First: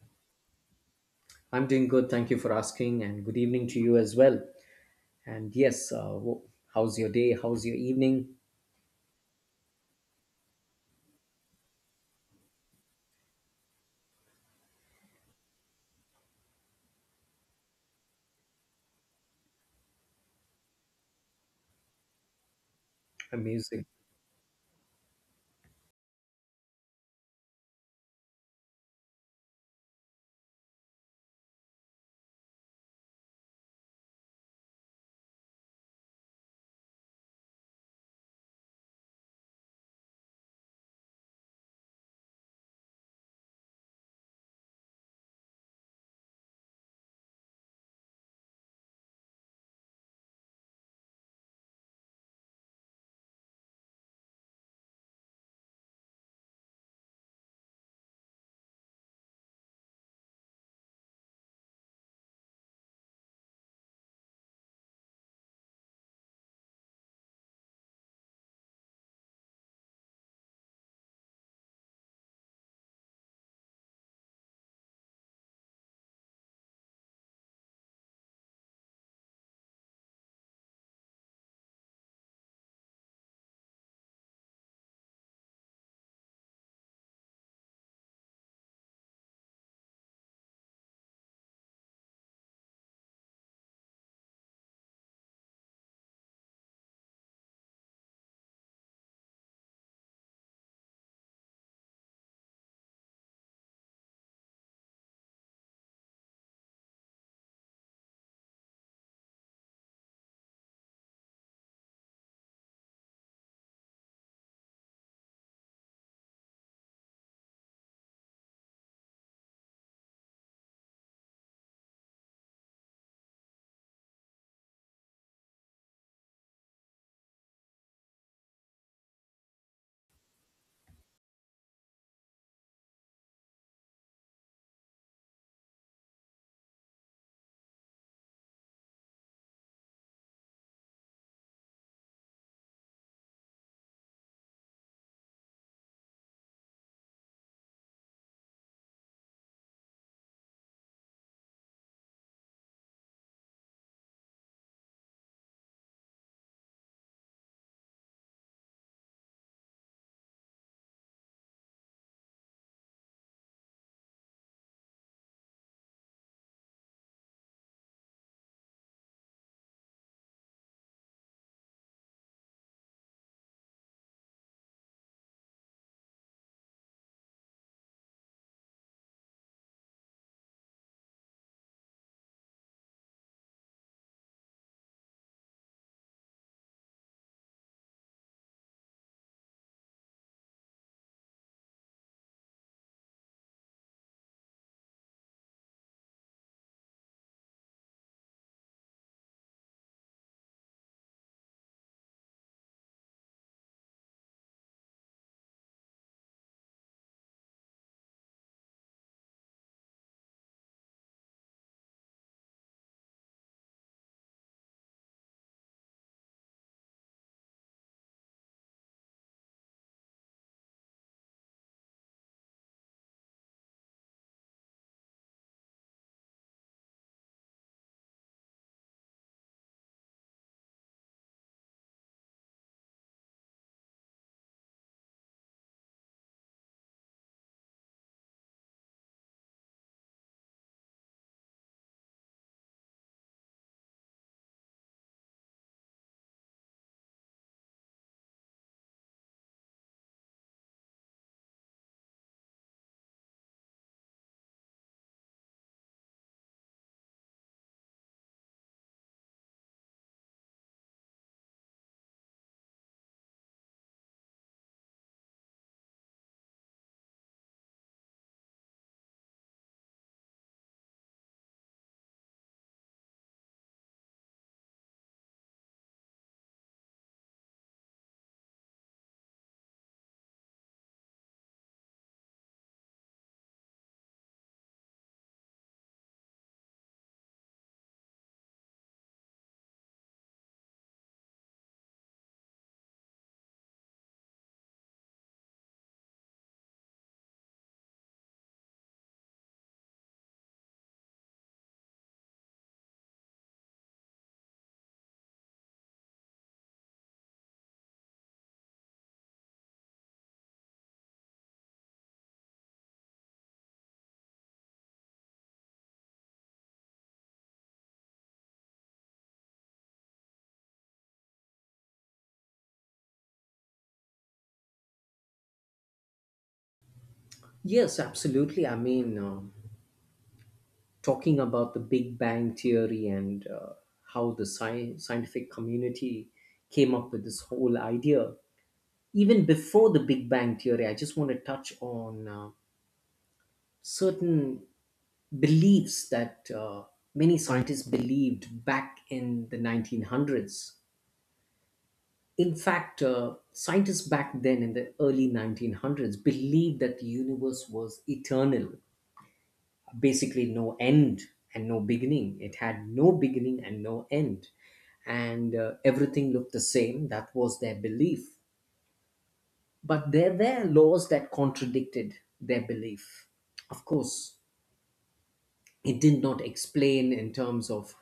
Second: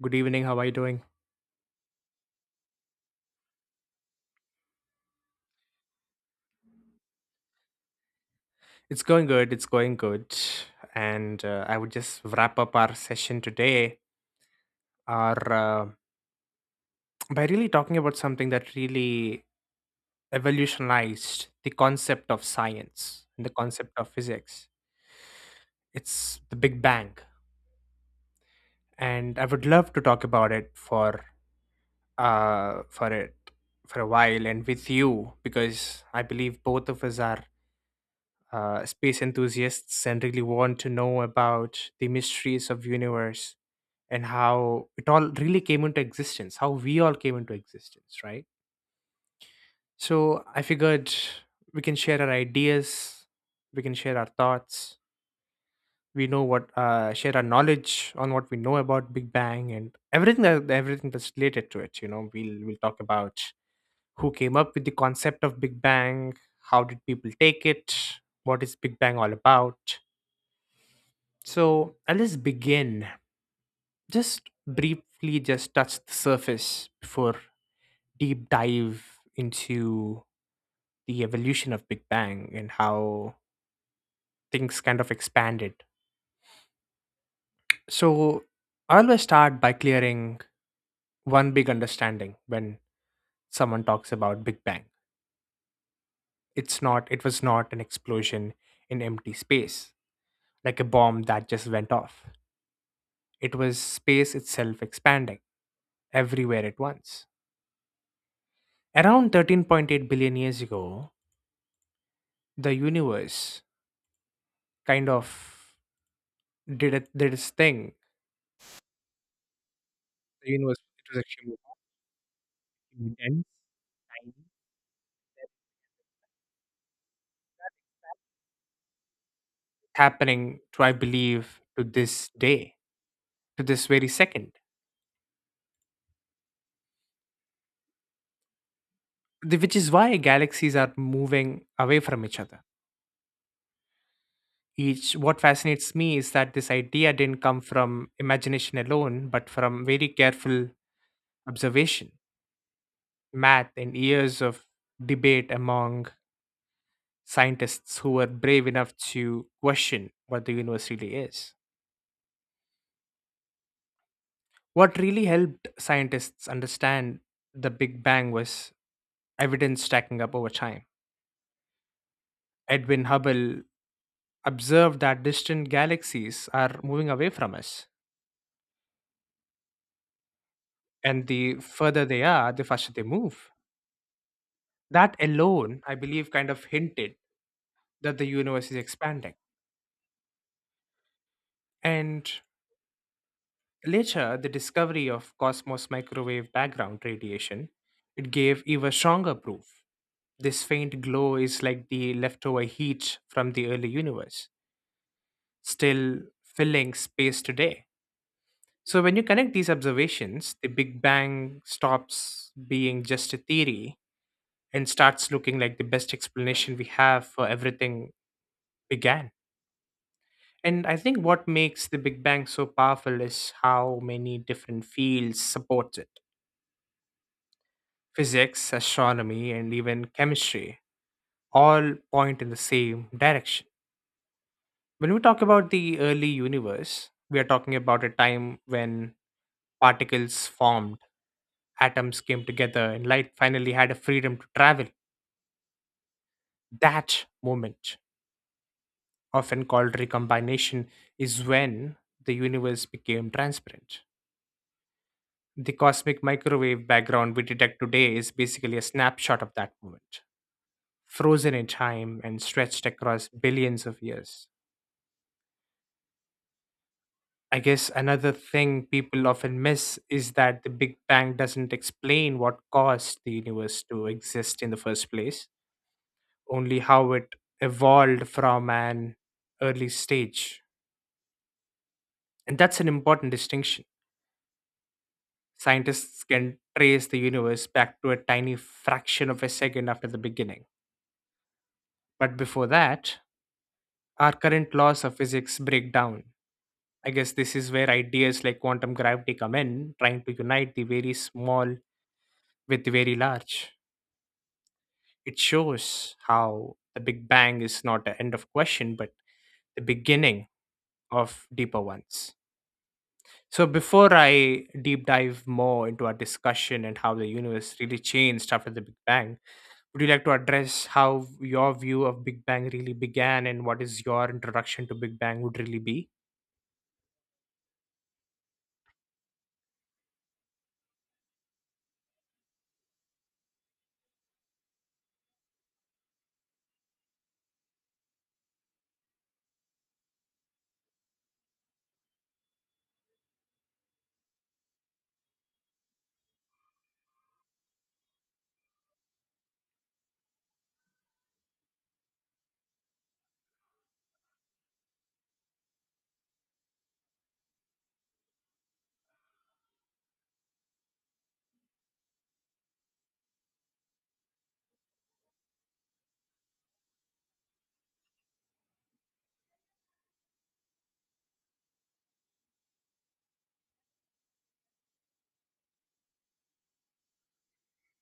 Good evening. How are you doing? I'm doing good. Thank you for asking, and good evening to you as well. And yes, how's your day? How's your evening? It's going good. It's going good. And I would just wrap up our session today are, uh, by really talking about something that really evolutionized the concept of science and the Amazing. concept of physics. It's the Big Bang. And I would love to talk about it uh, for it for a while and with you because I believe both of us are space enthusiasts and really want to know about the mysteries of universe and how it all really came into existence, how we all came into existence, right? So I figured we can share our ideas, we can share our thoughts, we know what share our knowledge on what we know about Big Bang and everything that's related to it. You know, we'll talk about who came up with the concept of Big Bang, how did people take it, what is Big Bang all about. So I'll just begin. Just briefly just touch the surface before deep dive into the evolution of Big Bang and how things kind of expanded. So I always start by clearing one big understanding when someone talks about Big Bang. It was not an explosion in empty space, like a bomb that just went off. It was space itself expanding everywhere at once. Around 13.8 billion years ago, the universe kind of did its thing. The universe it was actually intense silence happening, to, I believe, to this day, to this very second, which is why galaxies are moving away from each other. Each What fascinates me is that this idea didn't come from imagination alone, but from very careful observation, math, and years of debate among scientists who were brave enough to question what the universe really is. What really helped scientists understand the Big Bang was evidence stacking up over time. Edwin Hubble observed that distant galaxies are moving away from us. And the further they are, the faster they move. That alone, I believe, kind of hinted that the universe is expanding. And later, the discovery of cosmos microwave background radiation, it gave even stronger proof. This faint glow is like the leftover heat from the early universe, still filling space today. So, when you connect these observations, the Big Bang stops being just a theory and starts looking like the best explanation we have for everything began. And I think what makes the Big Bang so powerful is how many different fields support it. Physics, astronomy, and even chemistry all point in the same direction. When we talk about the early universe, we are talking about a time when particles formed, atoms came together, and light finally had a freedom to travel. That moment, often called recombination, is when the universe became transparent. The cosmic microwave background we detect today is basically a snapshot of that moment, frozen in time and stretched across billions of years. I guess another thing people often miss is that the Big Bang doesn't explain what caused the universe to exist in the first place, only how it evolved from an early stage. And that's an important distinction. Scientists can trace the universe back to a tiny fraction of a second after the beginning. But before that, our current laws of physics break down. I guess this is where ideas like quantum gravity come in, trying to unite the very small with the very large. It shows how the Big Bang is not the end of question, but the beginning of deeper ones. So, before I deep dive more into our discussion and how the universe really changed after the Big Bang, would you like to address how your view of Big Bang really began and what is your introduction to Big Bang would really be? Yes, absolutely. I mean, talking about the Big Bang Theory and how the scientific community came up with this whole idea. Even before the Big Bang Theory, I just want to touch on certain beliefs that many scientists believed back in the 1900s. In fact, scientists back then in the early 1900s believed that the universe was eternal, basically, no end and no beginning. It had no beginning and no end. And everything looked the same. That was their belief. But there were laws that contradicted their belief. Of course, it did not explain in terms of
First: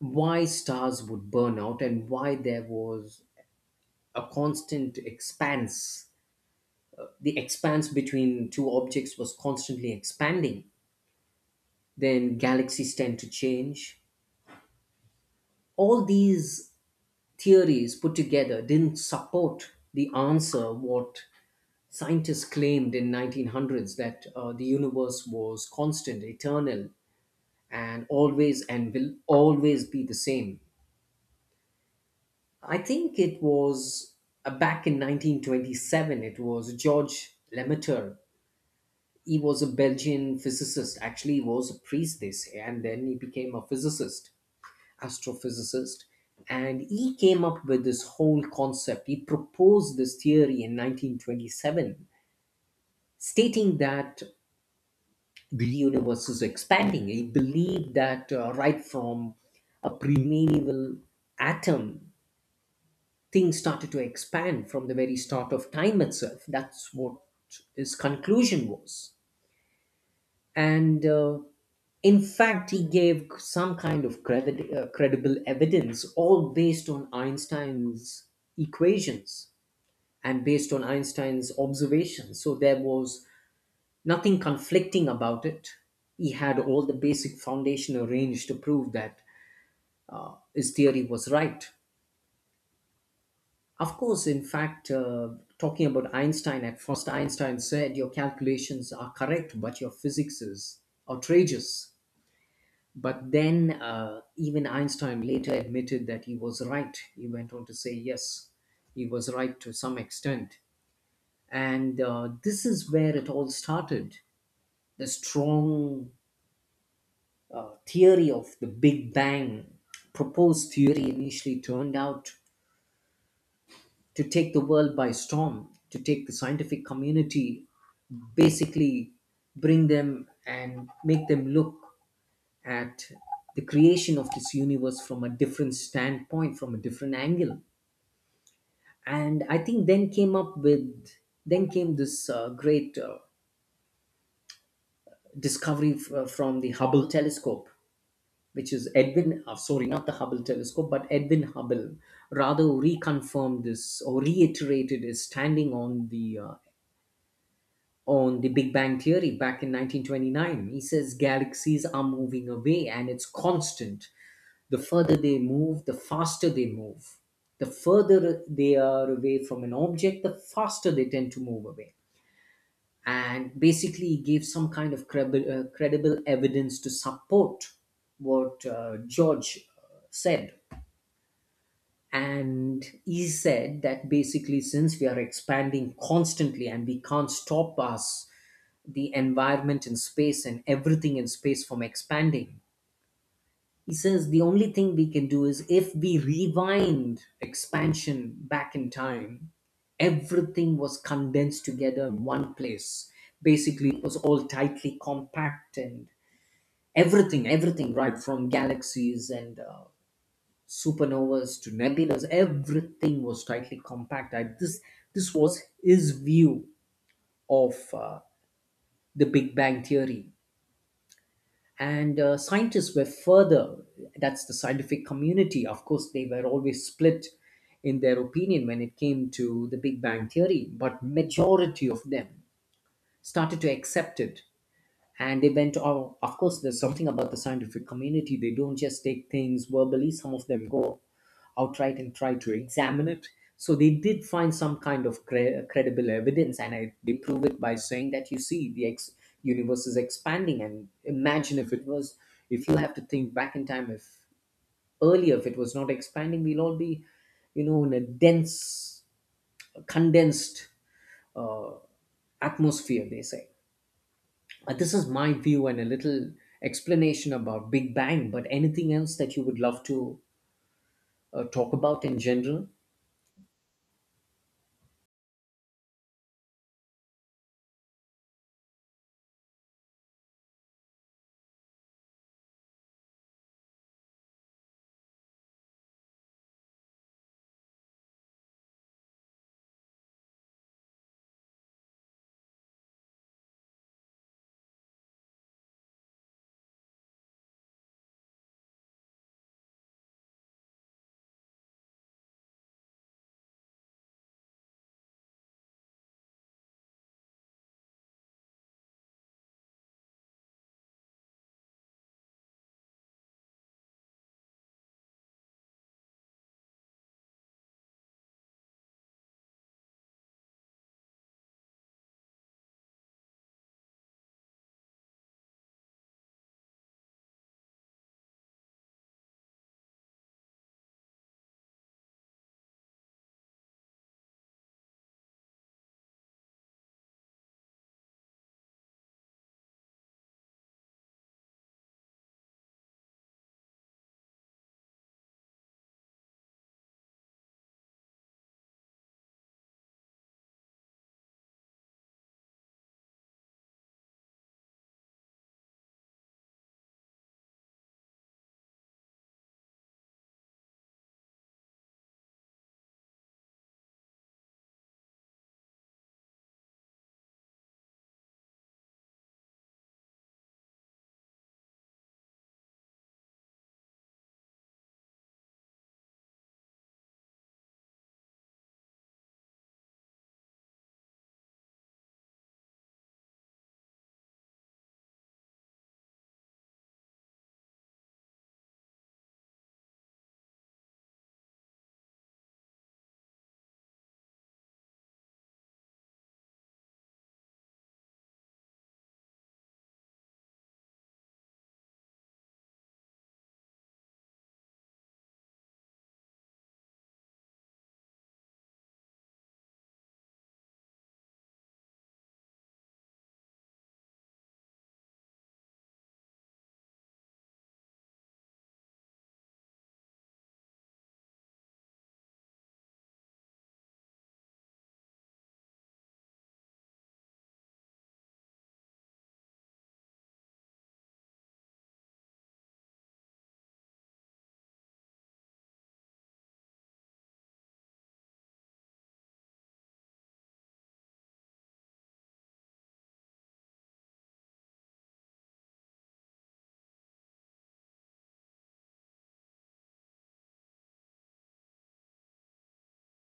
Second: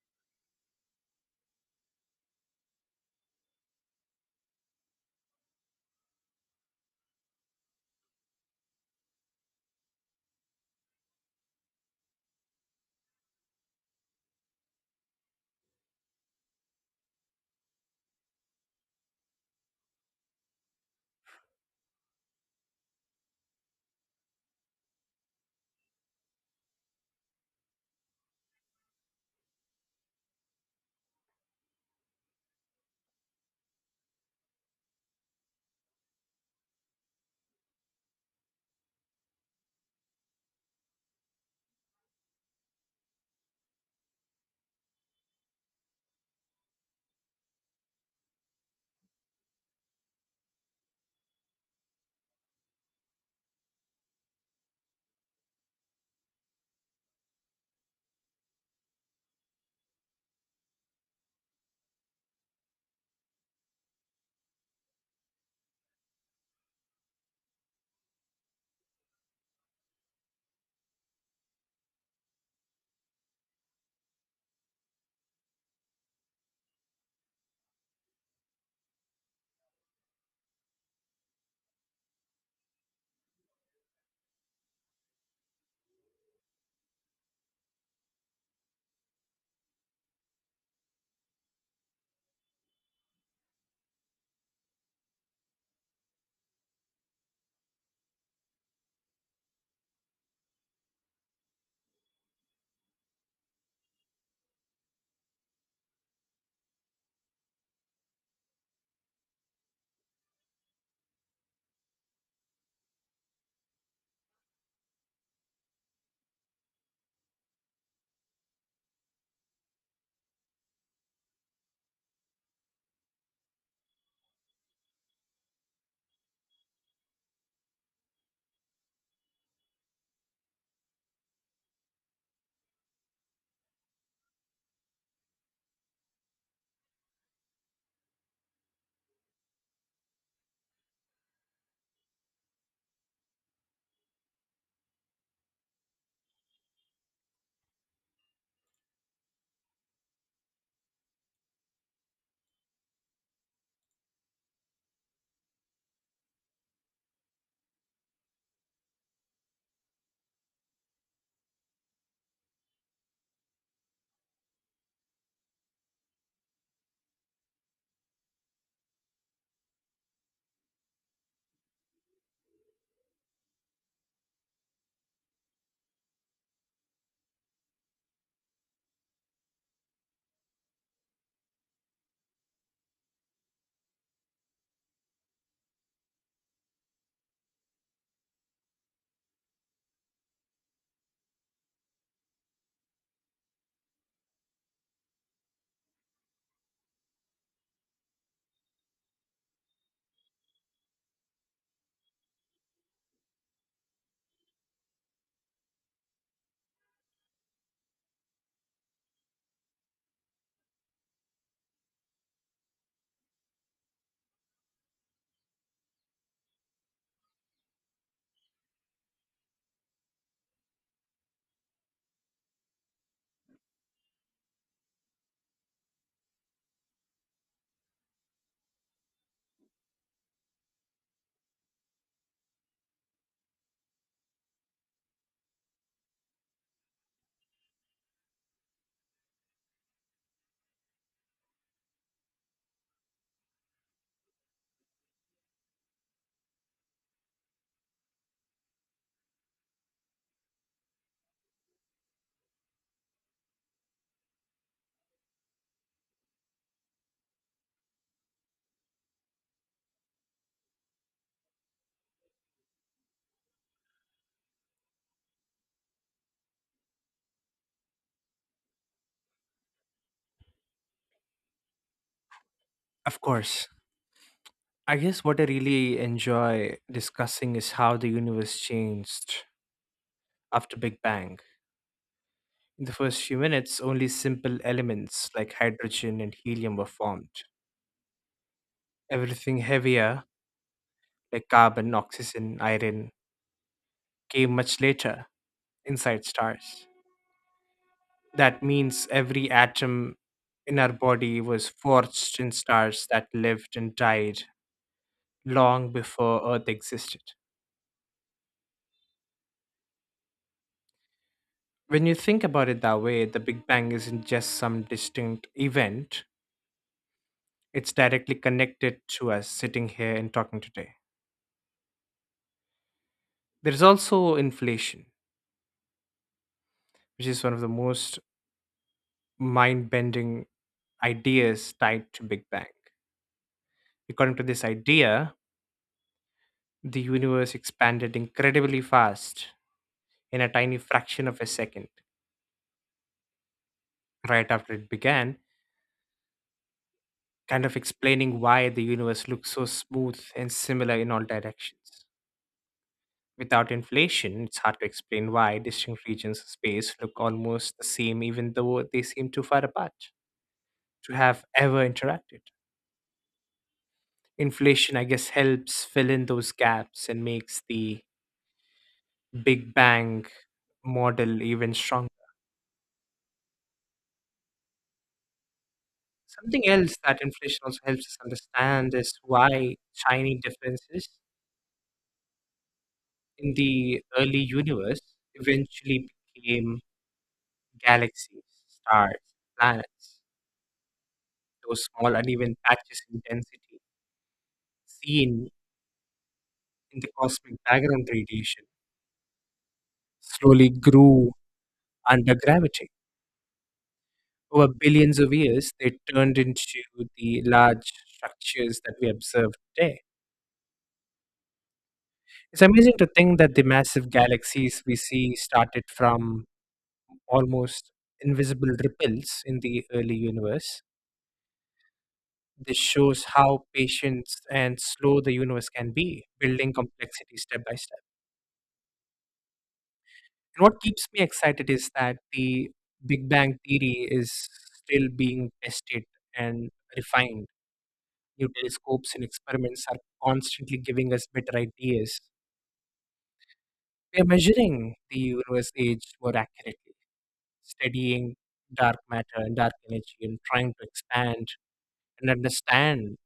why stars would burn out and why there was a constant expanse, the expanse between two objects was constantly expanding, then galaxies tend to change. All these theories put together didn't support the answer what scientists claimed in 1900s that the universe was constant, eternal, and always and will always be the same. I think it was back in 1927. It was George Lemaitre. He was a Belgian physicist. Actually, he was a priest, they say, and then he became a physicist, astrophysicist. And he came up with this whole concept. He proposed this theory in 1927, stating that the universe is expanding. He believed that right from a primeval atom, things started to expand from the very start of time itself. That's what his conclusion was. And in fact, he gave some kind of credible evidence all based on Einstein's equations and based on Einstein's observations. So there was nothing conflicting about it. He had all the basic foundation arranged to prove that his theory was right. Of course, in fact, talking about Einstein, at first Einstein said your calculations are correct but your physics is outrageous. But then, even Einstein later admitted that he was right. He went on to say, yes, he was right to some extent. And this is where it all started. The strong theory of the Big Bang, proposed theory, initially turned out to take the world by storm, to take the scientific community, basically bring them and make them look at the creation of this universe from a different standpoint, from a different angle. And I think then came up with then came this great discovery from the Hubble telescope, which is Edwin, sorry, not the Hubble telescope but Edwin Hubble rather reconfirmed this or reiterated his standing on the on the Big Bang theory back in 1929. He says galaxies are moving away and it's constant. The further they move, the faster they move. The further they are away from an object, the faster they tend to move away. And basically, he gave some kind of credible evidence to support what George said. And he said that basically, since we are expanding constantly and we can't stop us, the environment in space and everything in space from expanding, he says the only thing we can do is if we rewind expansion back in time, everything was condensed together in one place. Basically, it was all tightly compact, and everything, everything, right from galaxies and supernovas to nebulas, everything was tightly compact. This was his view of the Big Bang Theory. And scientists were further, that's the scientific community. Of course, they were always split in their opinion when it came to the Big Bang theory, but majority of them started to accept it. And they went, oh, of course there's something about the scientific community, they don't just take things verbally, some of them go outright and try to examine it. So they did find some kind of credible evidence, and they prove it by saying that you see the universe is expanding, and imagine if it was. If you have to think back in time, if earlier if it was not expanding, we'll all be, you know, in a dense, condensed uh, atmosphere, they say. This is my view and a little explanation about Big Bang. But anything else that you would love to talk about in general? Of course. I guess what I really enjoy discussing is how the universe changed after Big Bang. In the first few minutes, only simple elements like hydrogen and helium were formed. Everything heavier, like carbon, oxygen, iron, came much later inside stars. That means every atom in our body was forged in stars that lived and died long before Earth existed. When you think about it that way, the Big Bang isn't just some distinct event, it's directly connected to us sitting here and talking today. There's also inflation, which is one of the most mind bending ideas tied to Big Bang. According to this idea, the universe expanded incredibly fast in a tiny fraction of a second right after it began, kind of explaining why the universe looks so smooth and similar in all directions. Without inflation, it's hard to explain why distinct regions of space look almost the same, even though they seem too far apart to have ever interacted. Inflation, I guess, helps fill in those gaps and makes the Big Bang model even stronger. Something else that inflation also helps us understand is why tiny differences in the early universe eventually became galaxies, stars, planets, those small uneven patches in density seen in the cosmic background radiation slowly grew under gravity. Over billions of years, they turned into the large structures that we observe today. It's amazing to think that the massive galaxies we see started from almost invisible ripples in the early universe. This shows how patient and slow the universe can be, building complexity step by step. And what keeps me excited is that the Big Bang theory is still being tested and refined. New telescopes and experiments are constantly giving us better ideas. We are measuring the universe age more accurately, studying dark matter and dark energy, and trying to expand and understand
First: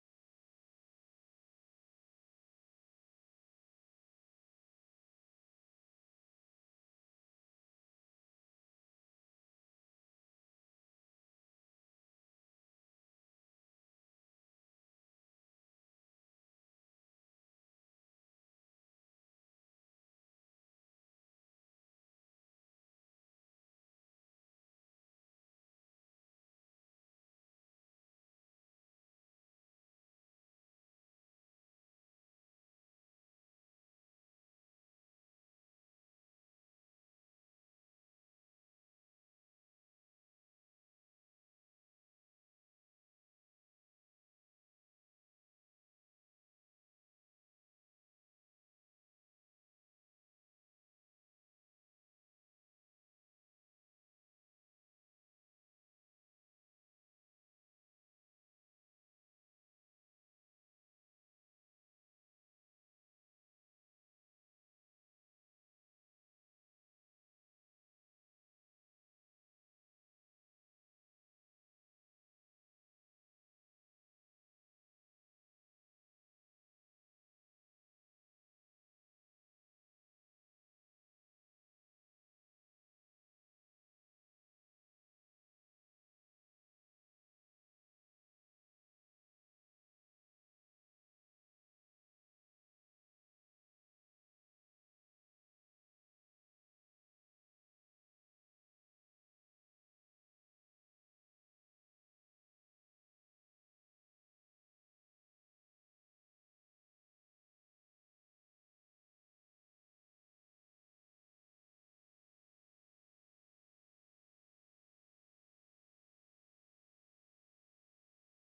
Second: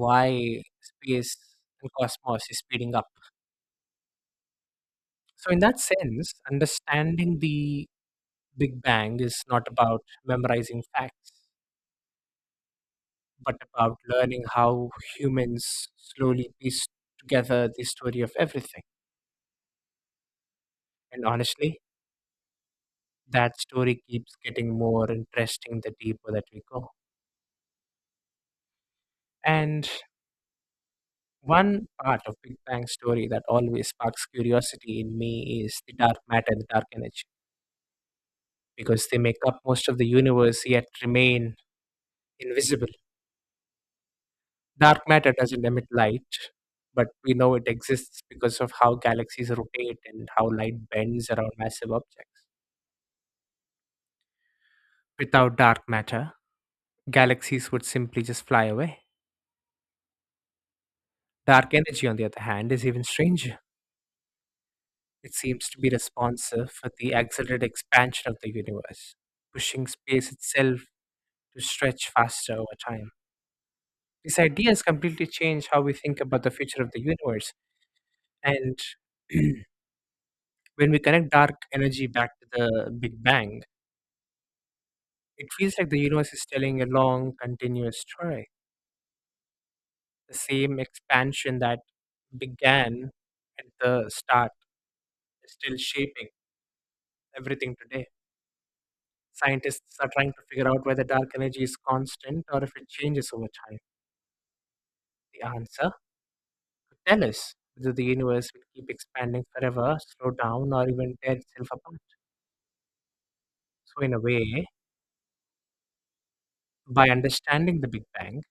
why space and cosmos is speeding up. So in that sense, understanding the Big Bang is not about memorizing facts, but about learning how humans slowly piece together the story of everything. And honestly, that story keeps getting more interesting the deeper that we go. And one part of Big Bang story that always sparks curiosity in me is the dark matter and the dark energy, because they make up most of the universe yet remain invisible. Dark matter doesn't emit light, but we know it exists because of how galaxies rotate and how light bends around massive objects. Without dark matter, galaxies would simply just fly away. Dark energy, on the other hand, is even stranger. It seems to be responsive for the accelerated expansion of the universe, pushing space itself to stretch faster over time. This idea has completely changed how we think about the future of the universe. And when we connect dark energy back to the Big Bang, it feels like the universe is telling a long, continuous story. The same expansion that began at the start is still shaping everything today. Scientists are trying to figure out whether dark energy is constant or if it changes over time. The answer could tell us whether the universe will keep expanding forever, slow down, or even tear itself apart. So, in a way, by understanding the Big Bang,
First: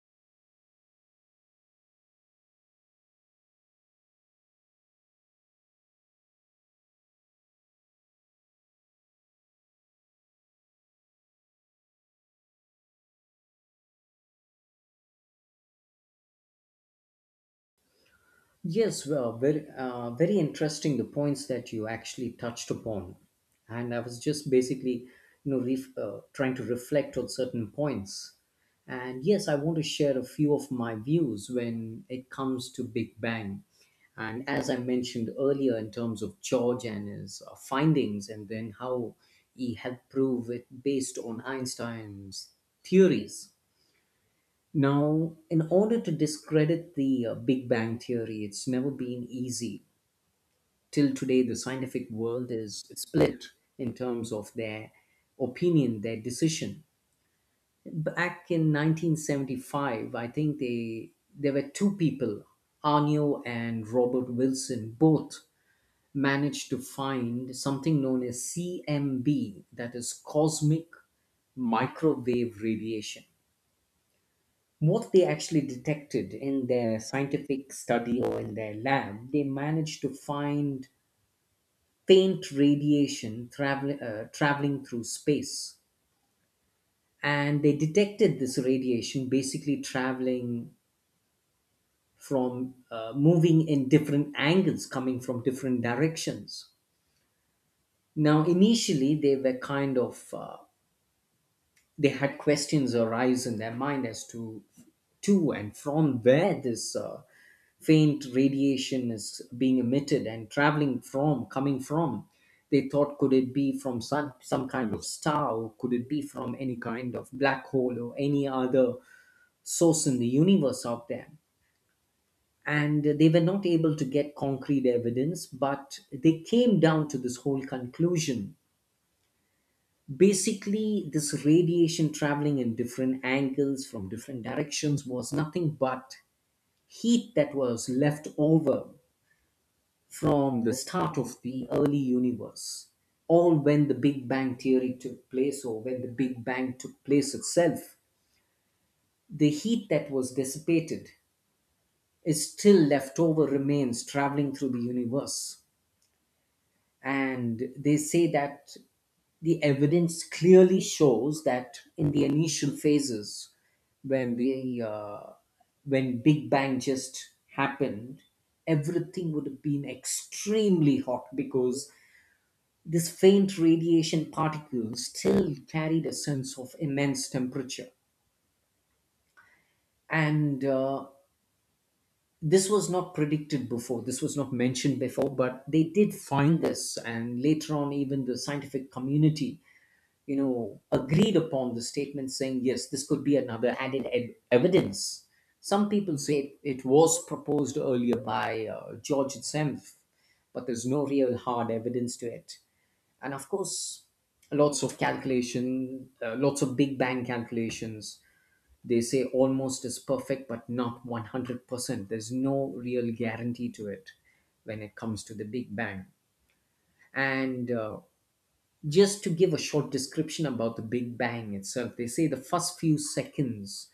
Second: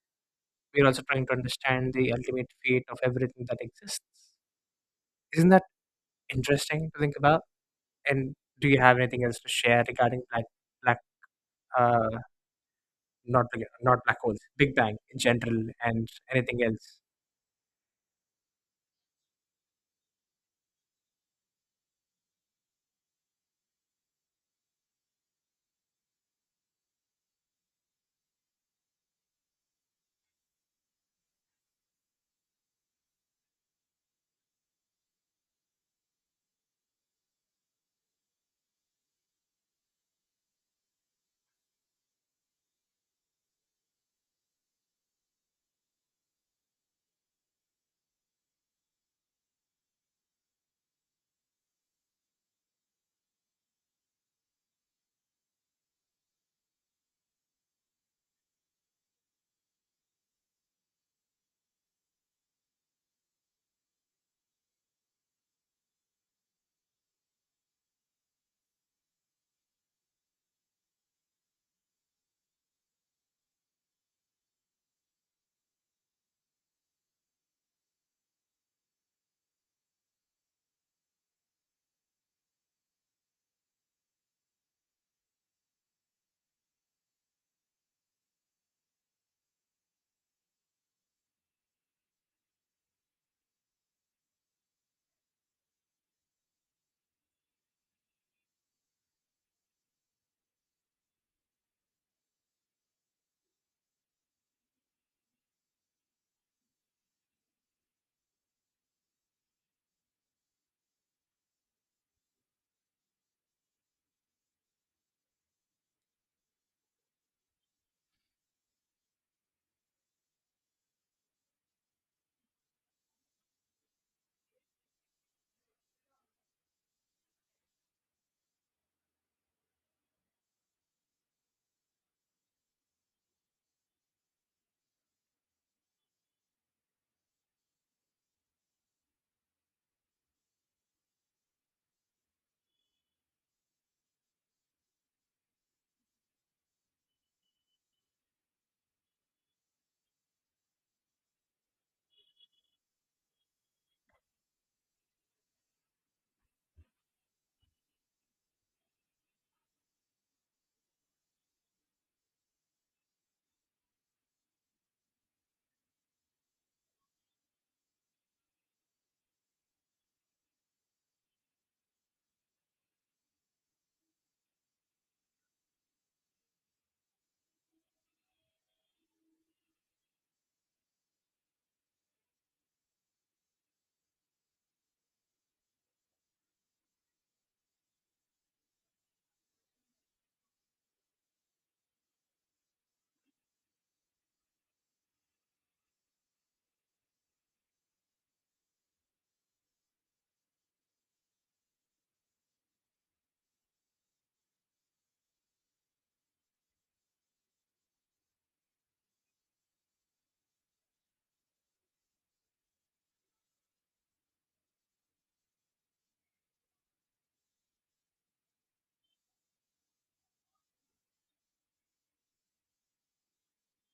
we're also trying to understand the ultimate fate of everything that exists. Isn't that interesting to think about? And do you have anything else to share regarding black black uh not black- not black holes, Big Bang in general, and anything else? Yes, well, very interesting the points that you actually touched upon, and I was just basically, you know, trying to reflect on certain points. And yes, I want to share a few of my views when it comes to Big Bang, and as I mentioned earlier, in terms of George and his findings, and then how he helped prove it based on Einstein's theories. Now, in order to discredit the Big Bang theory, it's never been easy. Till today, the scientific world is split in terms of their opinion, their decision. Back in 1975, I think they there were two people, Arno and Robert Wilson, both managed to find something known as CMB, that is cosmic microwave radiation. What they actually detected in their scientific study or in their lab, they managed to find faint traveling through space. And they detected this radiation basically traveling from moving in different angles, coming from different directions. Now, initially, they were kind of, they had questions arise in their mind as to and from where this faint radiation is being emitted and traveling from coming from. They thought, could it be from sun, some kind of star, or could it be from any kind of black hole or any other source in the universe out there. And they were not able to get concrete evidence, but they came down to this whole conclusion: basically this radiation traveling in different angles from different directions was nothing but heat that was left over from the start of the early universe, or when the Big Bang theory took place, or when the Big Bang took place itself. The heat that was dissipated is still left over, remains traveling through the universe. And they say that the evidence clearly shows that in the initial phases when we when Big Bang just happened, everything would have been extremely hot because this faint radiation particle still carried a sense of immense temperature. And this was not predicted before, this was not mentioned before, but they did find this. And later on, even the scientific community, you know, agreed upon the statement saying, yes, this could be another added evidence. Some people say it was proposed earlier by George himself, but there's no real hard evidence to it. And of course, lots of Big Bang calculations, they say almost is perfect but not 100%. There's no real guarantee to it when it comes to the Big Bang. And just to give a short description about the Big Bang itself, they say the first few seconds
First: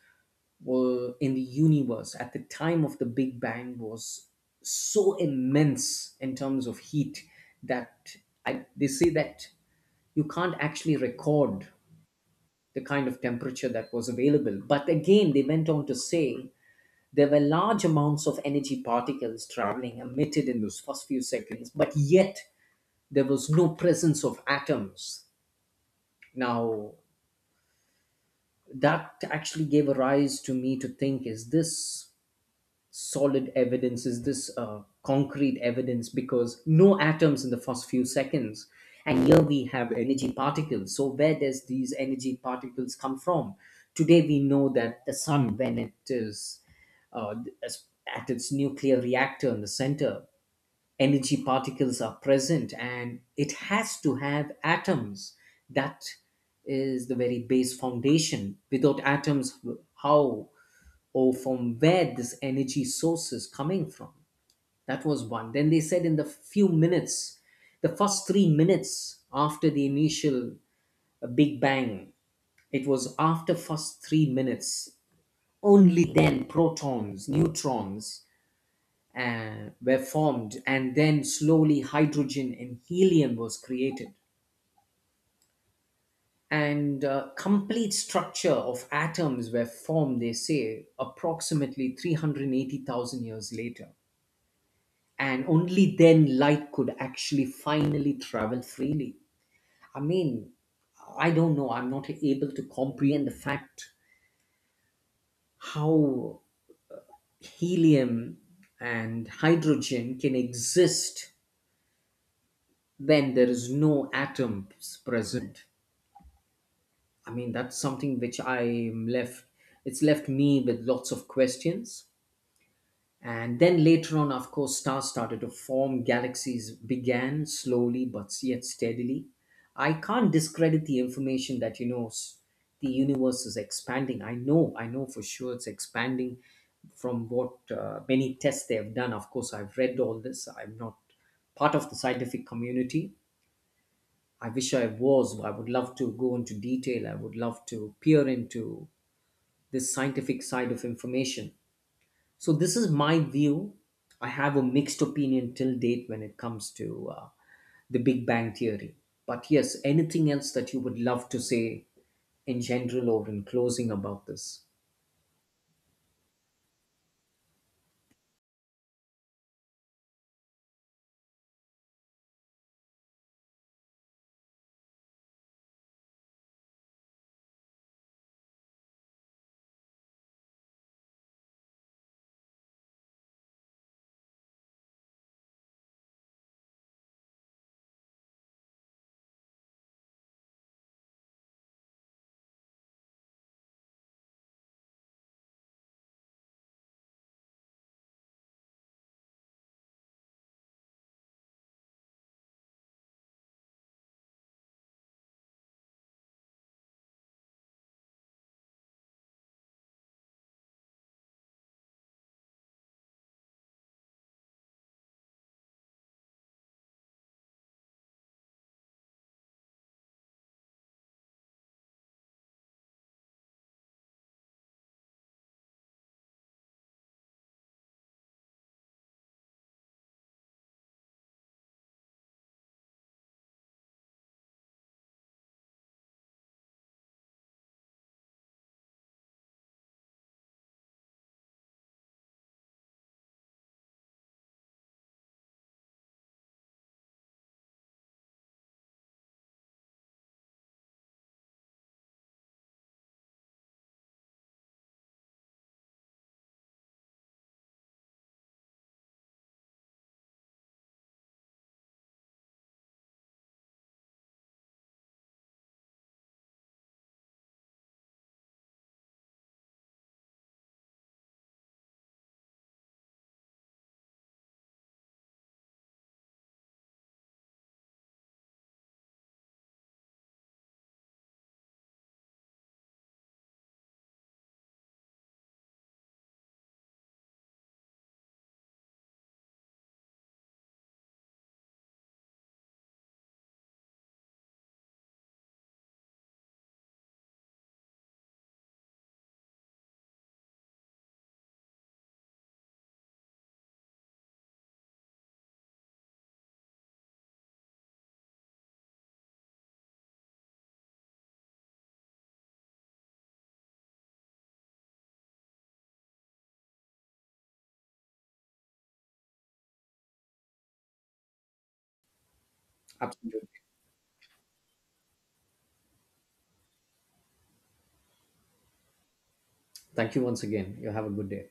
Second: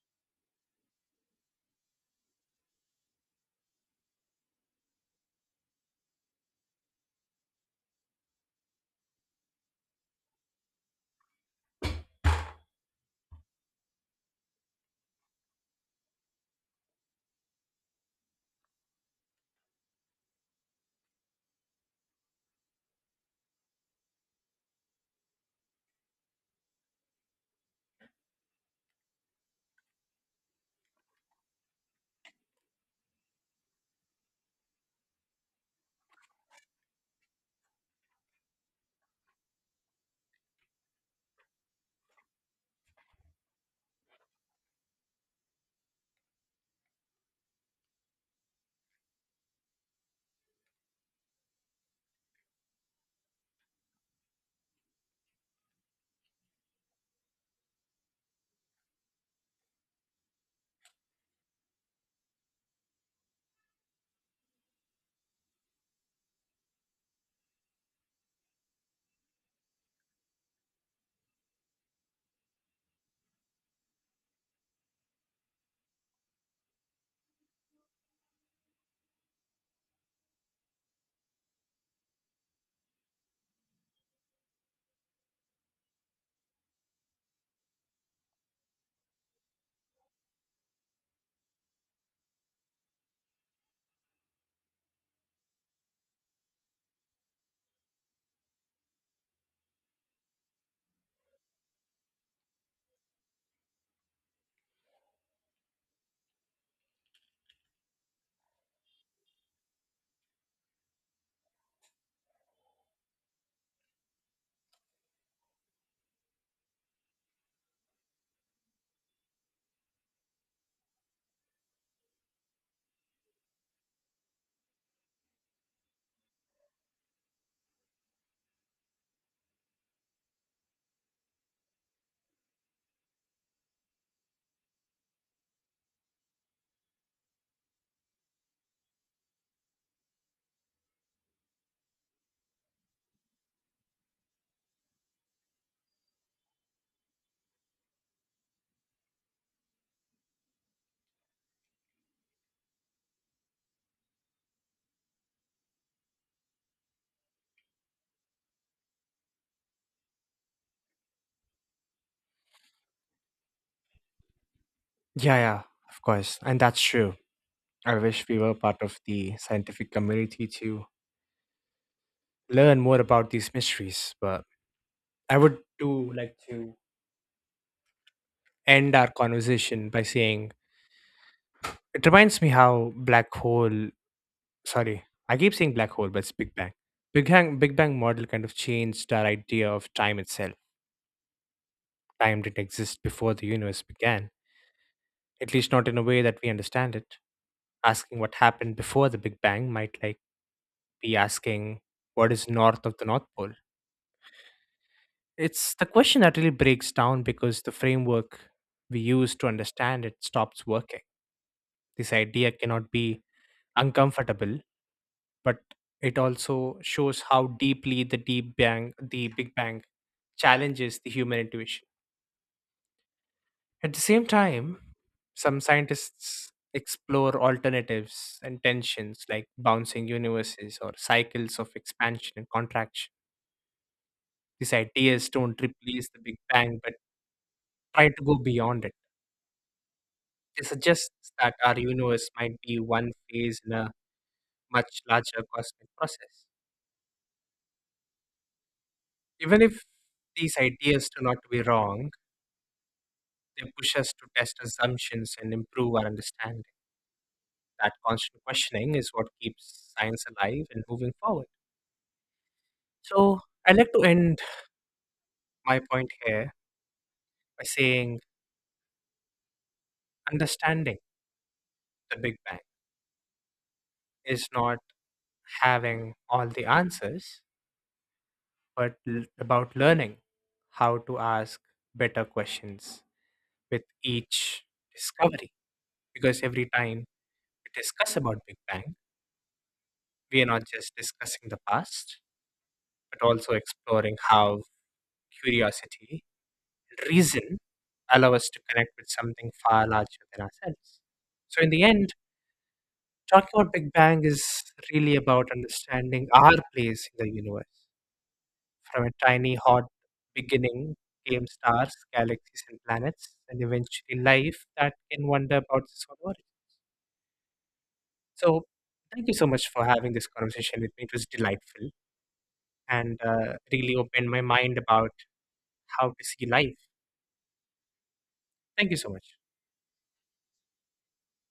were in the universe at the time of the Big Bang was so immense in terms of heat that they say that you can't actually record the kind of temperature that was available. But again, they went on to say there were large amounts of energy particles traveling emitted in those first few seconds, but yet there was no presence of atoms. Now, that actually gave a rise to me to think, is this solid evidence, is this concrete evidence, because no atoms in the first few seconds and here we have energy particles. So where does these energy particles come from? Today we know that the sun when it is uh, at its nuclear reactor in the center, energy particles are present and it has to have atoms. That is the very base foundation. Without atoms, how or from where this energy source is coming from? That was one. Then they said in the few minutes, the first 3 minutes after the initial Big Bang, it was after first 3 minutes. Only then protons, neutrons were formed, and then slowly hydrogen and helium was created. And complete structure of atoms were formed, they say, approximately 380,000 years later, and only then light could actually finally travel freely. I mean, I don't know, I'm not able to comprehend the fact how helium and hydrogen can exist when there is no atoms present. I mean, that's something which it's left me with lots of questions. And then later on, of course, stars started to form, galaxies began slowly but yet steadily. I can't discredit the information that, you know, the universe is expanding. I know for sure it's expanding from what many tests they have done. Of course, I've read all this. I'm not part of the scientific community. I wish I was. I would love to go into detail. I would love to peer into this scientific side of information. So this is my view. I have a mixed opinion till date when it comes to the Big Bang Theory. But yes, anything else that you would love to say in general or in closing about this? Yeah, yeah, of course. And that's true. I wish we were part of the scientific community to learn more about these mysteries. But I would do like to end our conversation by saying it reminds me how black hole, sorry, I keep saying black hole, but it's Big Bang. Big Bang model kind of changed our idea of time itself. Time didn't exist before the universe began, at least not in a way that we understand it. Asking what happened before the Big Bang might like be asking what is north of the North Pole. It's the question that really breaks down because the framework we use to understand it stops working. This idea cannot be uncomfortable, but it also shows how deeply the Big Bang challenges the human intuition. At the same time, some scientists explore alternatives and tensions like bouncing universes or cycles of expansion and contraction. These ideas don't replace the Big Bang but try to go beyond it. They suggest that our universe might be one phase in a much larger cosmic process. Even if these ideas turn out to be wrong, they push us to test assumptions and improve our understanding. That constant questioning is what keeps science alive and moving forward. So I like to end my point here by saying understanding the Big Bang is not having all the answers, but about learning how to ask better questions with each discovery. Because every time we discuss about Big Bang, we are not just discussing the past, but also exploring how curiosity and reason allow us to connect with something far larger than ourselves. So in the end, talking about Big Bang is really about understanding our place in the universe. From a tiny, hot beginning came stars, galaxies, and planets, and eventually life that can wonder about this whole world. So, thank you so much for having this conversation with me. It was delightful and Absolutely. Really opened my mind about how to see life. Thank you so much. Thank you once again. You have a good day.